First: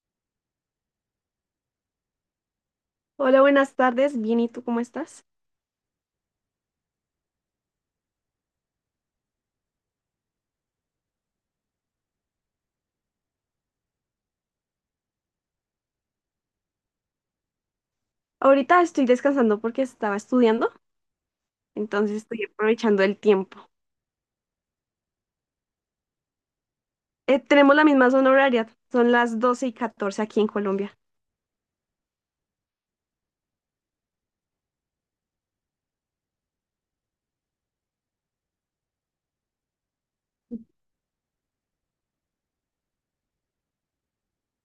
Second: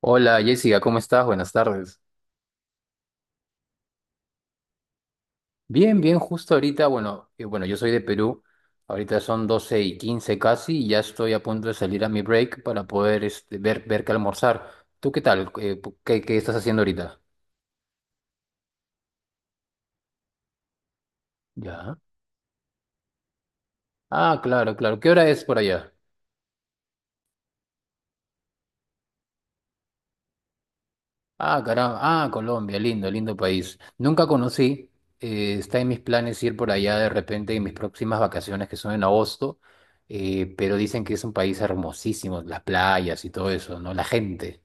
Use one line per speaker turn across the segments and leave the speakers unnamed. Hola Jessica, ¿cómo estás? Buenas tardes.
Hola, buenas tardes. Bien, ¿y tú cómo estás?
Bien, bien, justo ahorita, bueno, yo soy de Perú, ahorita son 12:15 casi y ya estoy a punto de salir a mi break para poder ver qué almorzar. ¿Tú qué tal? ¿Qué estás haciendo ahorita?
Ahorita estoy descansando porque estaba estudiando,
Ya.
entonces estoy aprovechando el tiempo.
Ah, claro, claro. ¿Qué hora es por allá?
Tenemos la misma zona horaria, son las 12:14 aquí en Colombia.
Ah, caramba. Ah, Colombia, lindo, lindo país. Nunca conocí. Está en mis planes ir por allá de repente en mis próximas vacaciones, que son en agosto. Pero dicen que es un país hermosísimo, las playas y todo eso, ¿no? La gente.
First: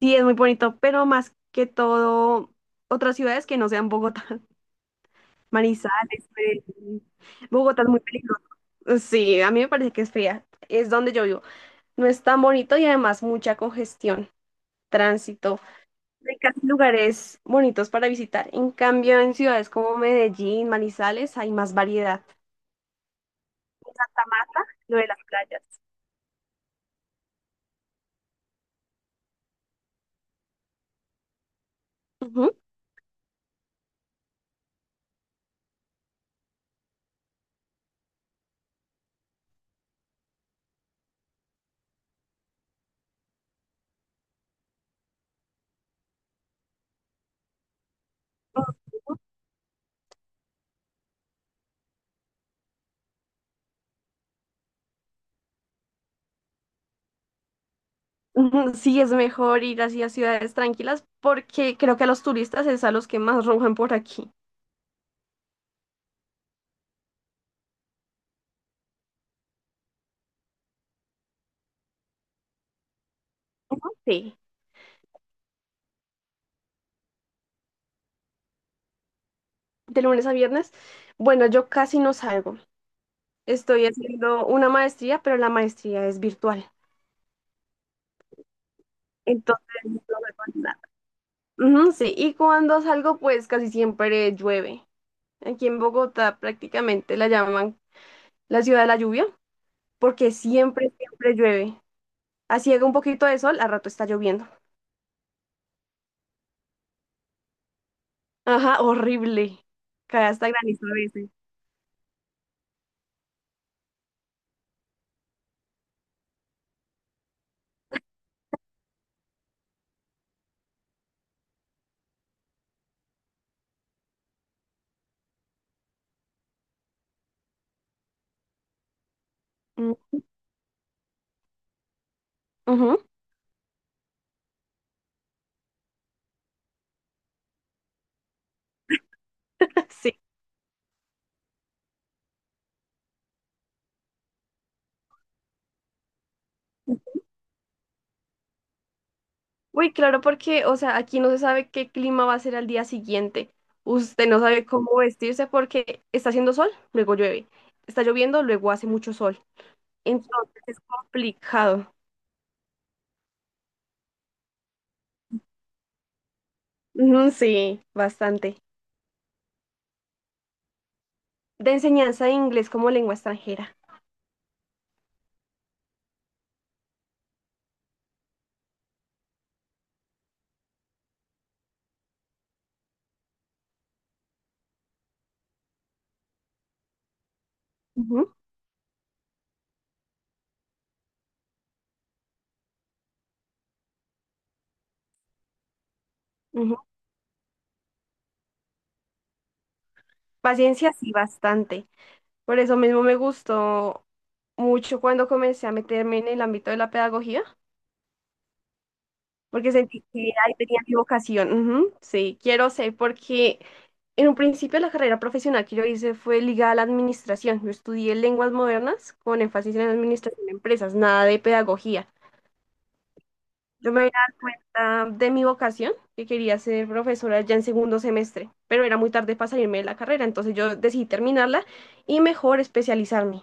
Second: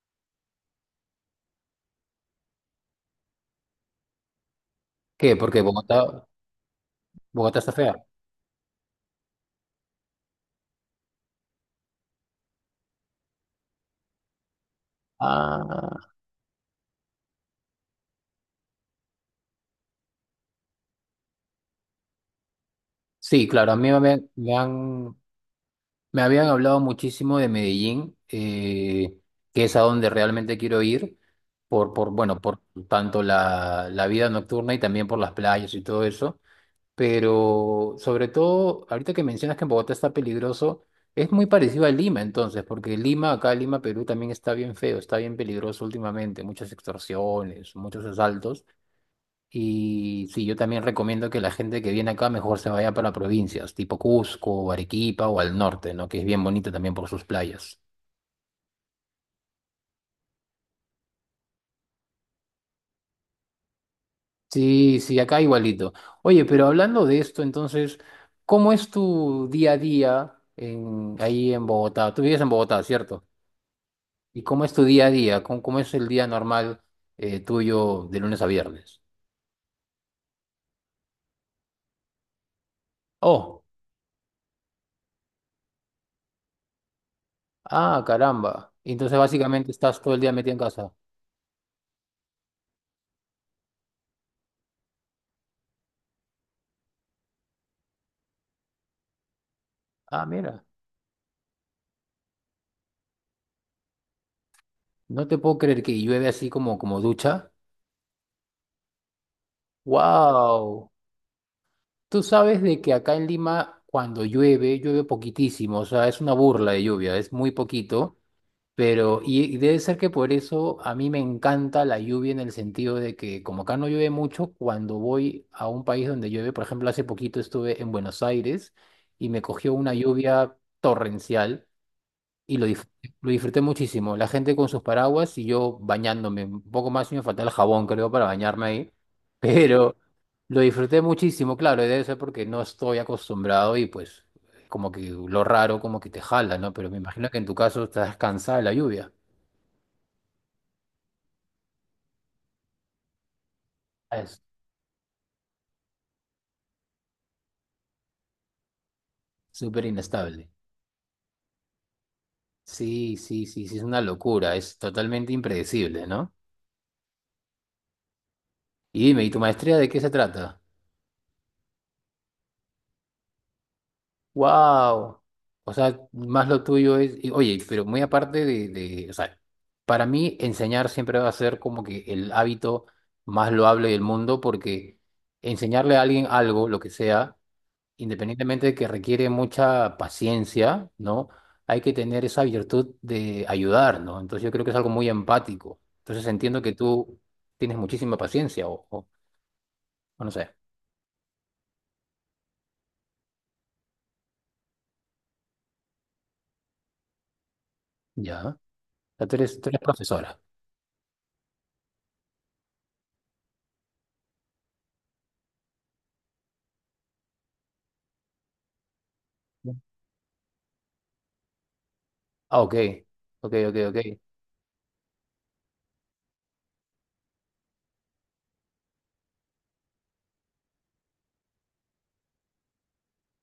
Sí, es muy bonito, pero más que todo, otras ciudades que no sean Bogotá,
¿Qué? Porque Bogotá,
Manizales, Medellín.
Bogotá está
Bogotá es
fea.
muy peligroso. Sí, a mí me parece que es fría. Es donde yo vivo. No es tan bonito y además mucha congestión, tránsito.
Ah,
Hay casi lugares bonitos para visitar. En cambio, en ciudades como Medellín, Manizales, hay más variedad.
sí, claro, a mí
Mata, mata, lo de las playas.
me habían hablado muchísimo de Medellín, que es a donde realmente quiero ir, por, por, bueno,
Ujú.
por tanto la vida nocturna y también por las playas y todo eso. Pero sobre todo, ahorita que mencionas que en Bogotá está peligroso, es muy parecido a Lima entonces, porque Lima, acá Lima, Perú también está bien feo, está bien peligroso últimamente, muchas extorsiones, muchos asaltos. Y sí, yo también recomiendo que la gente que viene acá mejor se vaya para provincias, tipo Cusco, Arequipa o al norte, ¿no? Que es bien bonito también por sus playas.
Ujú, sí, es mejor ir hacia ciudades tranquilas porque creo que a los turistas es a los que más roban por aquí.
Sí, sí, acá igualito. Oye, pero hablando de esto, entonces, ¿cómo es tu día a día en, ahí en Bogotá? Tú vives en Bogotá, ¿cierto?
Sí.
¿Y cómo es tu día a día? ¿Cómo, cómo es el día normal tuyo de lunes a viernes?
De lunes a viernes. Bueno, yo casi no salgo.
Oh,
Estoy haciendo una maestría, pero la maestría es virtual.
ah, caramba. Y entonces
Entonces,
básicamente
no
estás todo el día metido
vemos
en
nada.
casa.
Ujú, sí. Y cuando salgo, pues casi siempre llueve. Aquí en Bogotá prácticamente la llaman la ciudad de la lluvia,
Ah,
porque
mira,
siempre, siempre llueve. Así haga un poquito de sol, al rato está lloviendo.
no te puedo creer que llueve así como, como ducha.
Ajá, horrible. Cae hasta granizo
Wow.
a veces.
Tú sabes de que acá en Lima cuando llueve, llueve poquitísimo, o sea, es una burla de lluvia, es muy poquito. Pero, y, debe ser que por eso a mí me encanta la lluvia en el sentido de que como acá no llueve mucho, cuando voy a un país donde llueve, por ejemplo, hace poquito estuve en Buenos Aires y me cogió una
Mm,
lluvia torrencial y
ujú,
lo disfruté muchísimo. La gente con sus paraguas y yo bañándome, un poco más y me faltaba el jabón, creo, para bañarme ahí. Pero
sí.
lo disfruté muchísimo, claro, y debe ser porque no estoy acostumbrado y pues como que lo raro como que te jala, ¿no? Pero me imagino que en tu caso estás cansada de la lluvia.
Uy, claro, porque, o sea, aquí no se sabe qué clima va a ser al día siguiente. Usted no
Es
sabe cómo vestirse porque está haciendo sol, luego llueve. Está lloviendo, luego hace mucho sol.
súper inestable.
Entonces es complicado.
Sí, sí, sí, sí, es una locura, es totalmente impredecible, ¿no?
Ujú, sí, bastante.
Y dime, ¿y tu maestría de qué se trata?
De enseñanza de inglés como lengua extranjera.
¡Wow! O sea, más lo tuyo es, y, oye, pero muy aparte de, o sea, para mí enseñar siempre va a ser como que el hábito más loable del mundo, porque enseñarle a alguien algo, lo que sea,
Ujú,
independientemente de que requiere mucha paciencia, ¿no? Hay que tener esa virtud de ayudar, ¿no? Entonces yo creo que es algo muy empático. Entonces entiendo que
ujú.
tú tienes muchísima paciencia o no sé,
Paciencia, sí, bastante. Por eso mismo me gustó mucho cuando comencé a meterme en el ámbito de la pedagogía,
ya. O sea, tú
porque
eres
sentí que
profesora.
ahí tenía mi vocación. Ujú, sí, quiero ser, porque en un principio la carrera profesional que yo hice fue ligada a la administración. Yo estudié lenguas modernas con énfasis en administración de empresas, nada de pedagogía.
Ah, ok, ok, ok,
Yo me di
ok.
cuenta de mi vocación, que quería ser profesora ya en segundo semestre, pero era muy tarde para salirme de la carrera, entonces yo decidí terminarla y mejor especializarme.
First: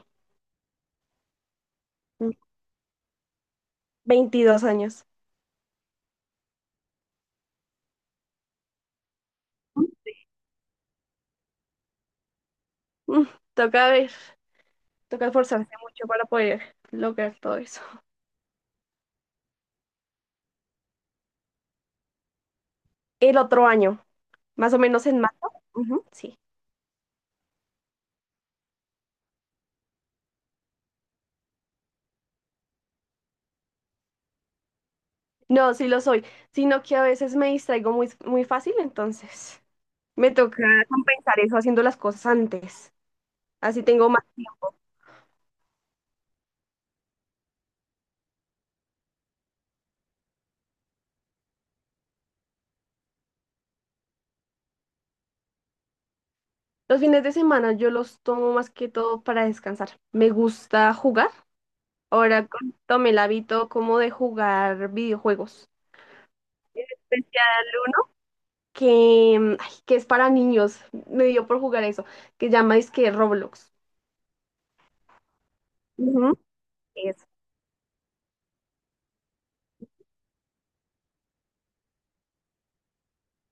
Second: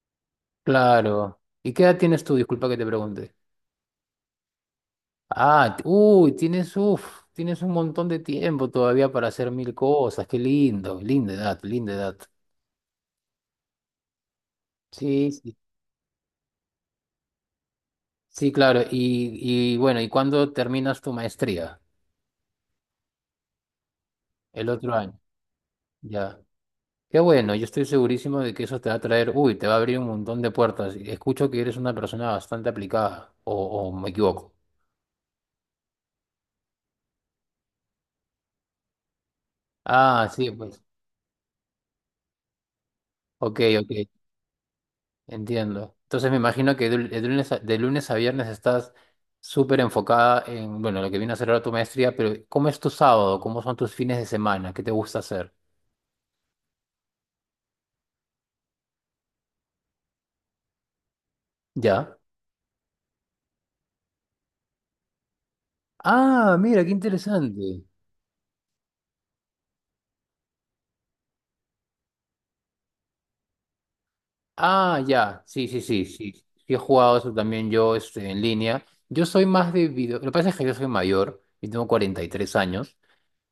Claro. ¿Y qué edad tienes tú? Disculpa que te pregunte.
22 años.
Ah, uy, tienes un montón de tiempo todavía para hacer mil cosas. Qué lindo, linda edad, linda edad.
Mm, Toca ver, toca
Sí, sí.
esforzarse mucho para poder lograr todo eso.
Sí, claro. Y bueno, ¿y cuándo terminas tu maestría?
El otro año,
El
más o
otro
menos
año.
en marzo. Ujú, sí.
Ya. Qué bueno, yo estoy segurísimo de que eso te va a traer, uy, te va a abrir un montón de puertas. Escucho que eres una persona bastante aplicada, o me equivoco.
No, sí lo soy, sino que a veces me distraigo muy, muy fácil, entonces
Ah,
me
sí,
toca
pues.
compensar eso haciendo las cosas antes.
Ok,
Así
ok,
tengo más tiempo.
entiendo. Entonces me imagino que de lunes a viernes estás súper enfocada en, bueno, lo que viene a ser ahora tu maestría, pero ¿cómo es tu sábado? ¿Cómo son tus fines de semana? ¿Qué te gusta hacer?
Los fines de semana yo los tomo más que todo para descansar. Me gusta jugar.
Ya.
Ahora tomé el hábito como de jugar videojuegos.
Ah, mira, qué
Especial
interesante.
que es para niños. Me dio por jugar eso, que llama que Roblox.
Ah, ya, sí, sí, sí, sí,
Ujú.
sí he jugado
Eso.
eso también yo en línea. Yo soy más de video, lo que pasa es que yo soy mayor, yo tengo 43 años,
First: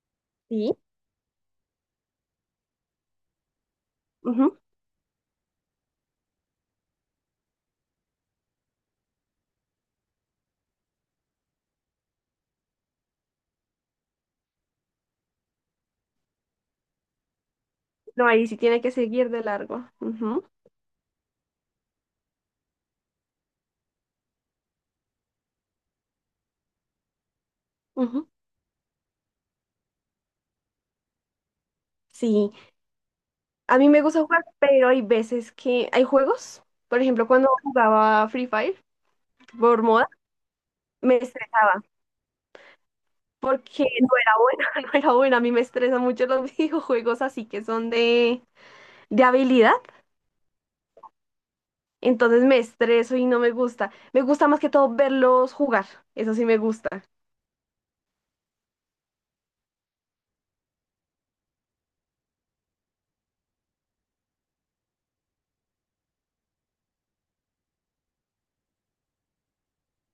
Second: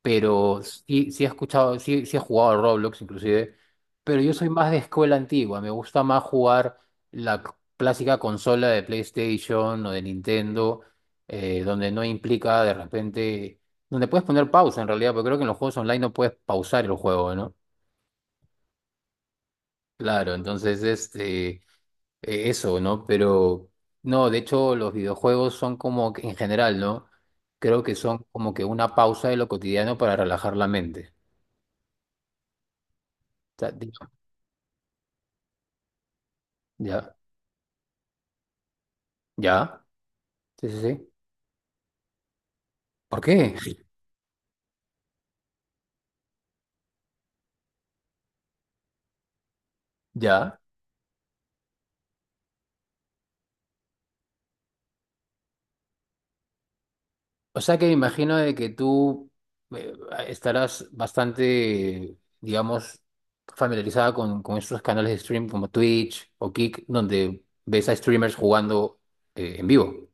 pero
Sí.
sí, sí he escuchado, sí, sí he jugado a Roblox inclusive, pero yo soy
Ujú.
más de escuela antigua, me gusta más jugar la clásica consola de PlayStation o de Nintendo, donde no implica de repente, donde puedes poner pausa en realidad, porque creo que en los juegos online no puedes pausar el juego, ¿no?
No, ahí sí tiene que seguir de largo.
Claro,
Ujú,
entonces eso, ¿no? Pero no, de hecho los videojuegos son como que en general, ¿no? Creo que son
ujú.
como que una pausa de lo cotidiano para relajar la mente.
Sí,
O sea,
a mí me
digo,
gusta jugar, pero hay veces que hay juegos. Por
ya,
ejemplo, cuando jugaba Free Fire por
ya,
moda,
sí, sí, sí.
me estresé
¿Por qué?
porque no era buena, no era buena. A mí me estresan mucho los videojuegos así que son de, habilidad.
Ya.
Entonces me estreso y no me gusta. Me gusta más que todo verlos jugar. Eso sí me gusta.
O sea que me imagino de que tú eh, estarás bastante, digamos, familiarizada con estos canales de stream como Twitch o Kick, donde ves a streamers jugando en vivo.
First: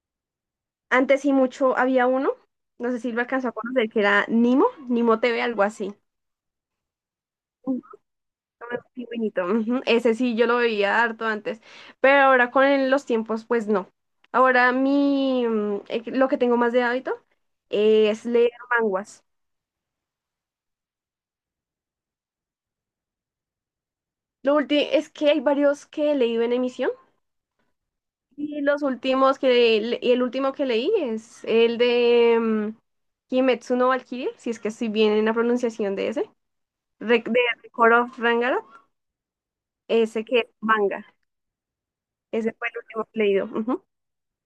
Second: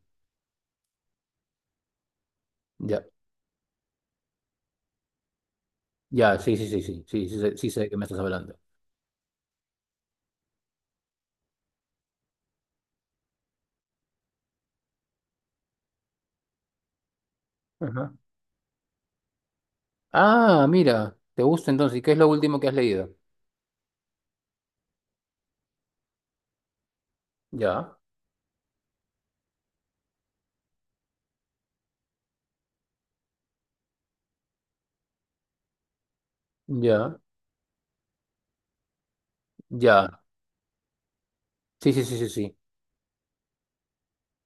Antes sí mucho había uno, no sé
Ya,
si lo alcanzó a conocer, que era Nimo, Nimo TV, algo así.
ya, sí, sí, sí, sí, sí, sí, sí sé
Un
de qué me estás hablando.
pingüinito, ujú. Ese sí yo lo veía harto antes, pero ahora con los tiempos pues no. Ahora lo que tengo más de hábito es leer manguas.
Ah, mira, te gusta entonces. ¿Y qué es lo último que has leído?
Lo último es que hay varios que he leído en emisión
Ya,
y los últimos que le- y el último que leí es el de Kimetsu no Valkyrie, si es que estoy bien en la pronunciación de ese,
ya,
De Record of Ragnarok.
ya.
Ese que es manga.
Sí, sí, sí, sí,
Ese
sí.
fue el último que he leído. Ujú,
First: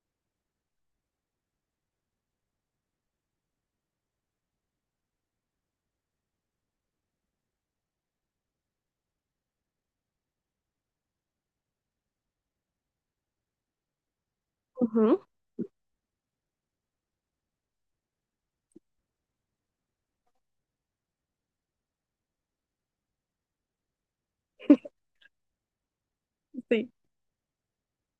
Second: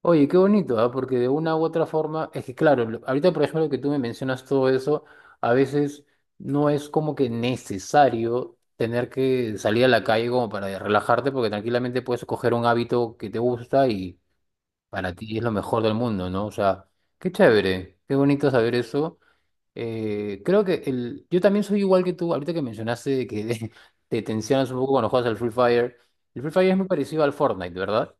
Oye, qué bonito, ¿ah? Porque de una u otra forma, es que claro, ahorita por ejemplo que tú me mencionas todo eso, a veces no es como que necesario tener que salir a la calle como para relajarte, porque tranquilamente puedes coger un hábito que te gusta y para
ujú,
ti es lo mejor del mundo, ¿no? O sea, qué chévere, qué bonito saber eso. Creo que el, yo también soy igual que tú, ahorita que mencionaste que te tensionas un poco cuando juegas al Free Fire. El Free Fire es muy
sí.
parecido al Fortnite, ¿verdad?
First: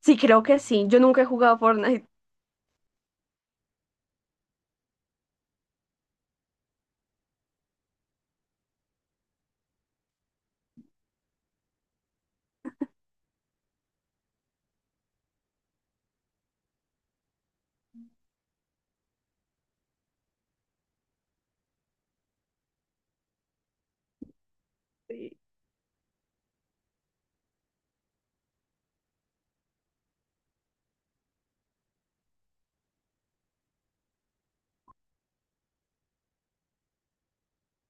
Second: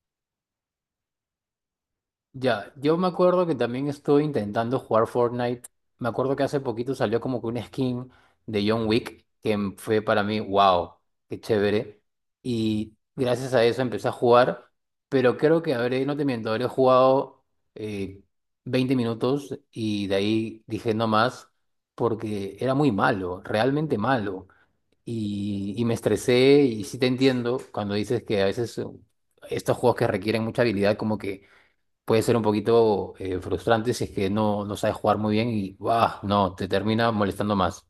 Sí, creo que sí. Yo nunca he jugado Fortnite.
Ya, yo me acuerdo que también estuve intentando jugar Fortnite. Me acuerdo que hace poquito salió como que una skin de John Wick que fue para mí, wow, qué chévere. Y gracias a eso empecé a jugar, pero creo que habré, no te miento, habré jugado eh, 20 minutos y de ahí dije no más porque era muy malo, realmente malo.
Sí.
Y me estresé y sí te entiendo cuando dices que a veces estos juegos que requieren mucha habilidad como que puede ser un poquito frustrante si es que no, no sabes jugar muy bien y ¡buah! No, te termina molestando más.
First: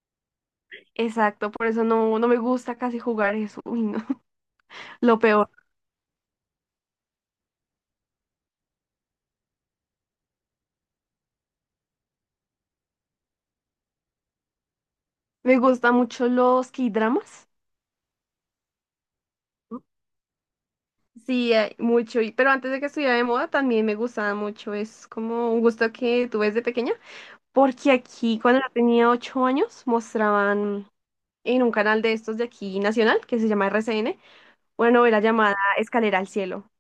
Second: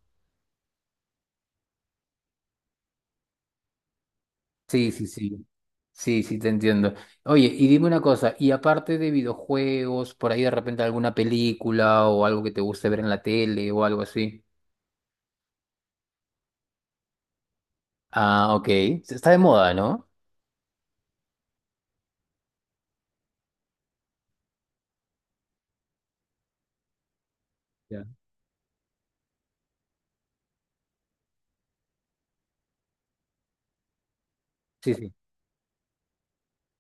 Exacto, por eso no, no me gusta casi jugar eso. Uy, no.
Sí, sí,
Lo
sí.
peor.
Sí, sí, te entiendo. Oye, y dime una cosa, y aparte de videojuegos, por ahí de repente alguna película o algo que te guste ver en la tele o algo así.
Me gustan mucho los K-dramas.
Ah, ok. Está de moda,
¿No?
¿no?
Sí, hay mucho. Pero antes de que estuviera de moda también me gustaba mucho. Es como un gusto que tuve desde pequeña. Porque
Ya.
aquí, cuando yo tenía 8 años, mostraban en un canal de estos de aquí nacional, que se llama RCN, una
Sí, sí.
novela llamada Escalera al Cielo.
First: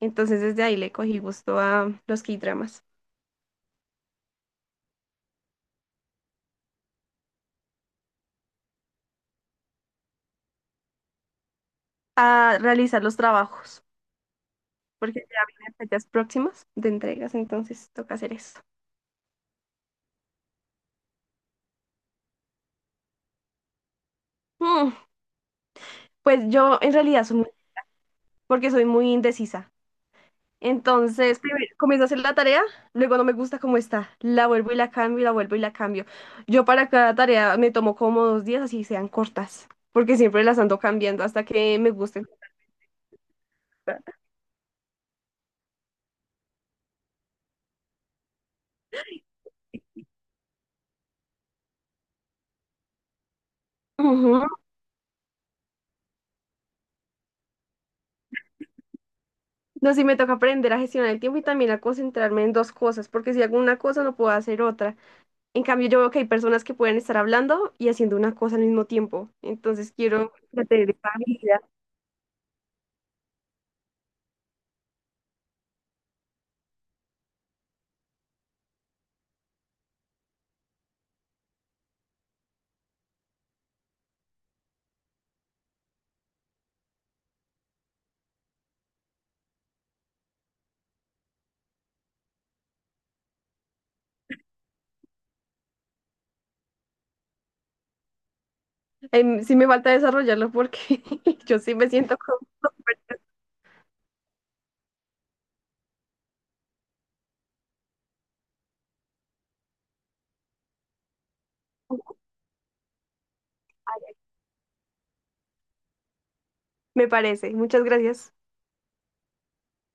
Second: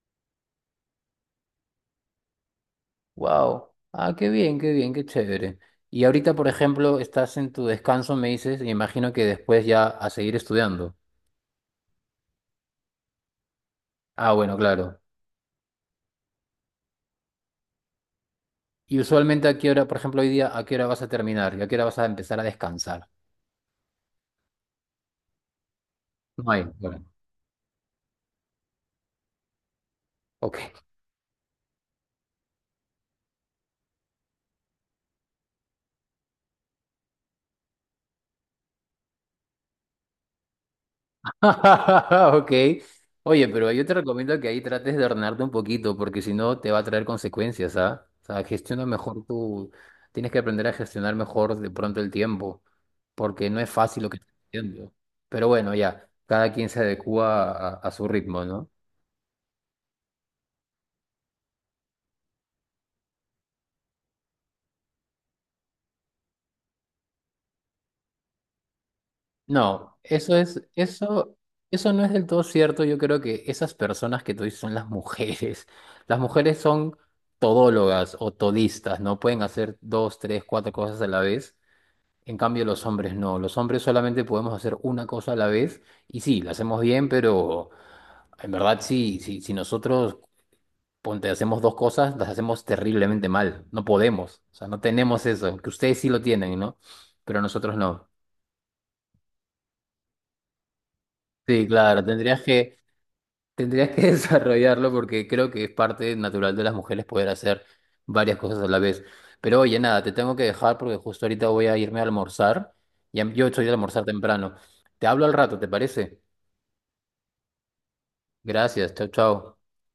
Entonces desde ahí le cogí gusto a los K-dramas,
Wow. Ah, qué bien, qué bien, qué chévere. Y ahorita, por ejemplo, estás en tu descanso, me dices, y imagino que después ya a seguir estudiando.
a realizar los trabajos,
Ah, bueno, claro.
porque ya vienen fechas próximas de entregas, entonces toca hacer eso.
Y usualmente a qué hora, por ejemplo, hoy día, ¿a qué hora vas a terminar? ¿Y a qué hora vas a empezar a descansar?
Mm, pues
No hay.
yo en
Bueno,
realidad soy muy, porque soy muy indecisa.
ok.
Entonces, primero comienzo a hacer la tarea, luego no me gusta cómo está, la vuelvo y la cambio, y la vuelvo y la cambio. Yo para cada tarea me tomo como 2 días, así sean cortas, porque siempre las ando cambiando hasta que me gusten.
Ok. Oye, pero yo te recomiendo que ahí trates de ordenarte un poquito, porque si no te va a traer consecuencias, ¿ah? O sea, gestiona mejor tu... Tienes que aprender a gestionar mejor de pronto el tiempo, porque no es fácil lo que estás
Ujú.
haciendo. Pero bueno, ya, cada quien se adecúa a su ritmo, ¿no?
No, sí me toca aprender a gestionar el tiempo y también a concentrarme en dos cosas, porque si hago una cosa no puedo hacer otra. En cambio, yo veo que hay personas que pueden estar hablando y haciendo una cosa al mismo tiempo. Entonces
No,
quiero
eso es,
ya tener esa
eso,
habilidad.
eso no es del todo cierto. Yo creo que esas personas que tú dices son las mujeres. Las mujeres son todólogas o todistas, ¿no? Pueden hacer dos, tres, cuatro cosas a la vez. En cambio, los hombres no. Los hombres solamente podemos hacer una cosa a la vez. Y sí, la hacemos bien, pero en verdad sí, sí, si nosotros ponte, hacemos dos cosas, las hacemos terriblemente mal. No podemos. O sea, no tenemos eso. Que ustedes sí lo tienen, ¿no? Pero nosotros no.
Sí me falta desarrollarlo porque yo
Sí,
sí me
claro,
siento como...
tendrías que desarrollarlo porque creo que es parte natural de las mujeres poder hacer varias cosas a la vez. Pero oye, nada, te tengo que dejar porque justo ahorita voy a irme a almorzar. Ya, yo estoy de almorzar temprano. Te hablo al rato, ¿te parece?
Me parece. Muchas gracias.
Gracias, chao, chao.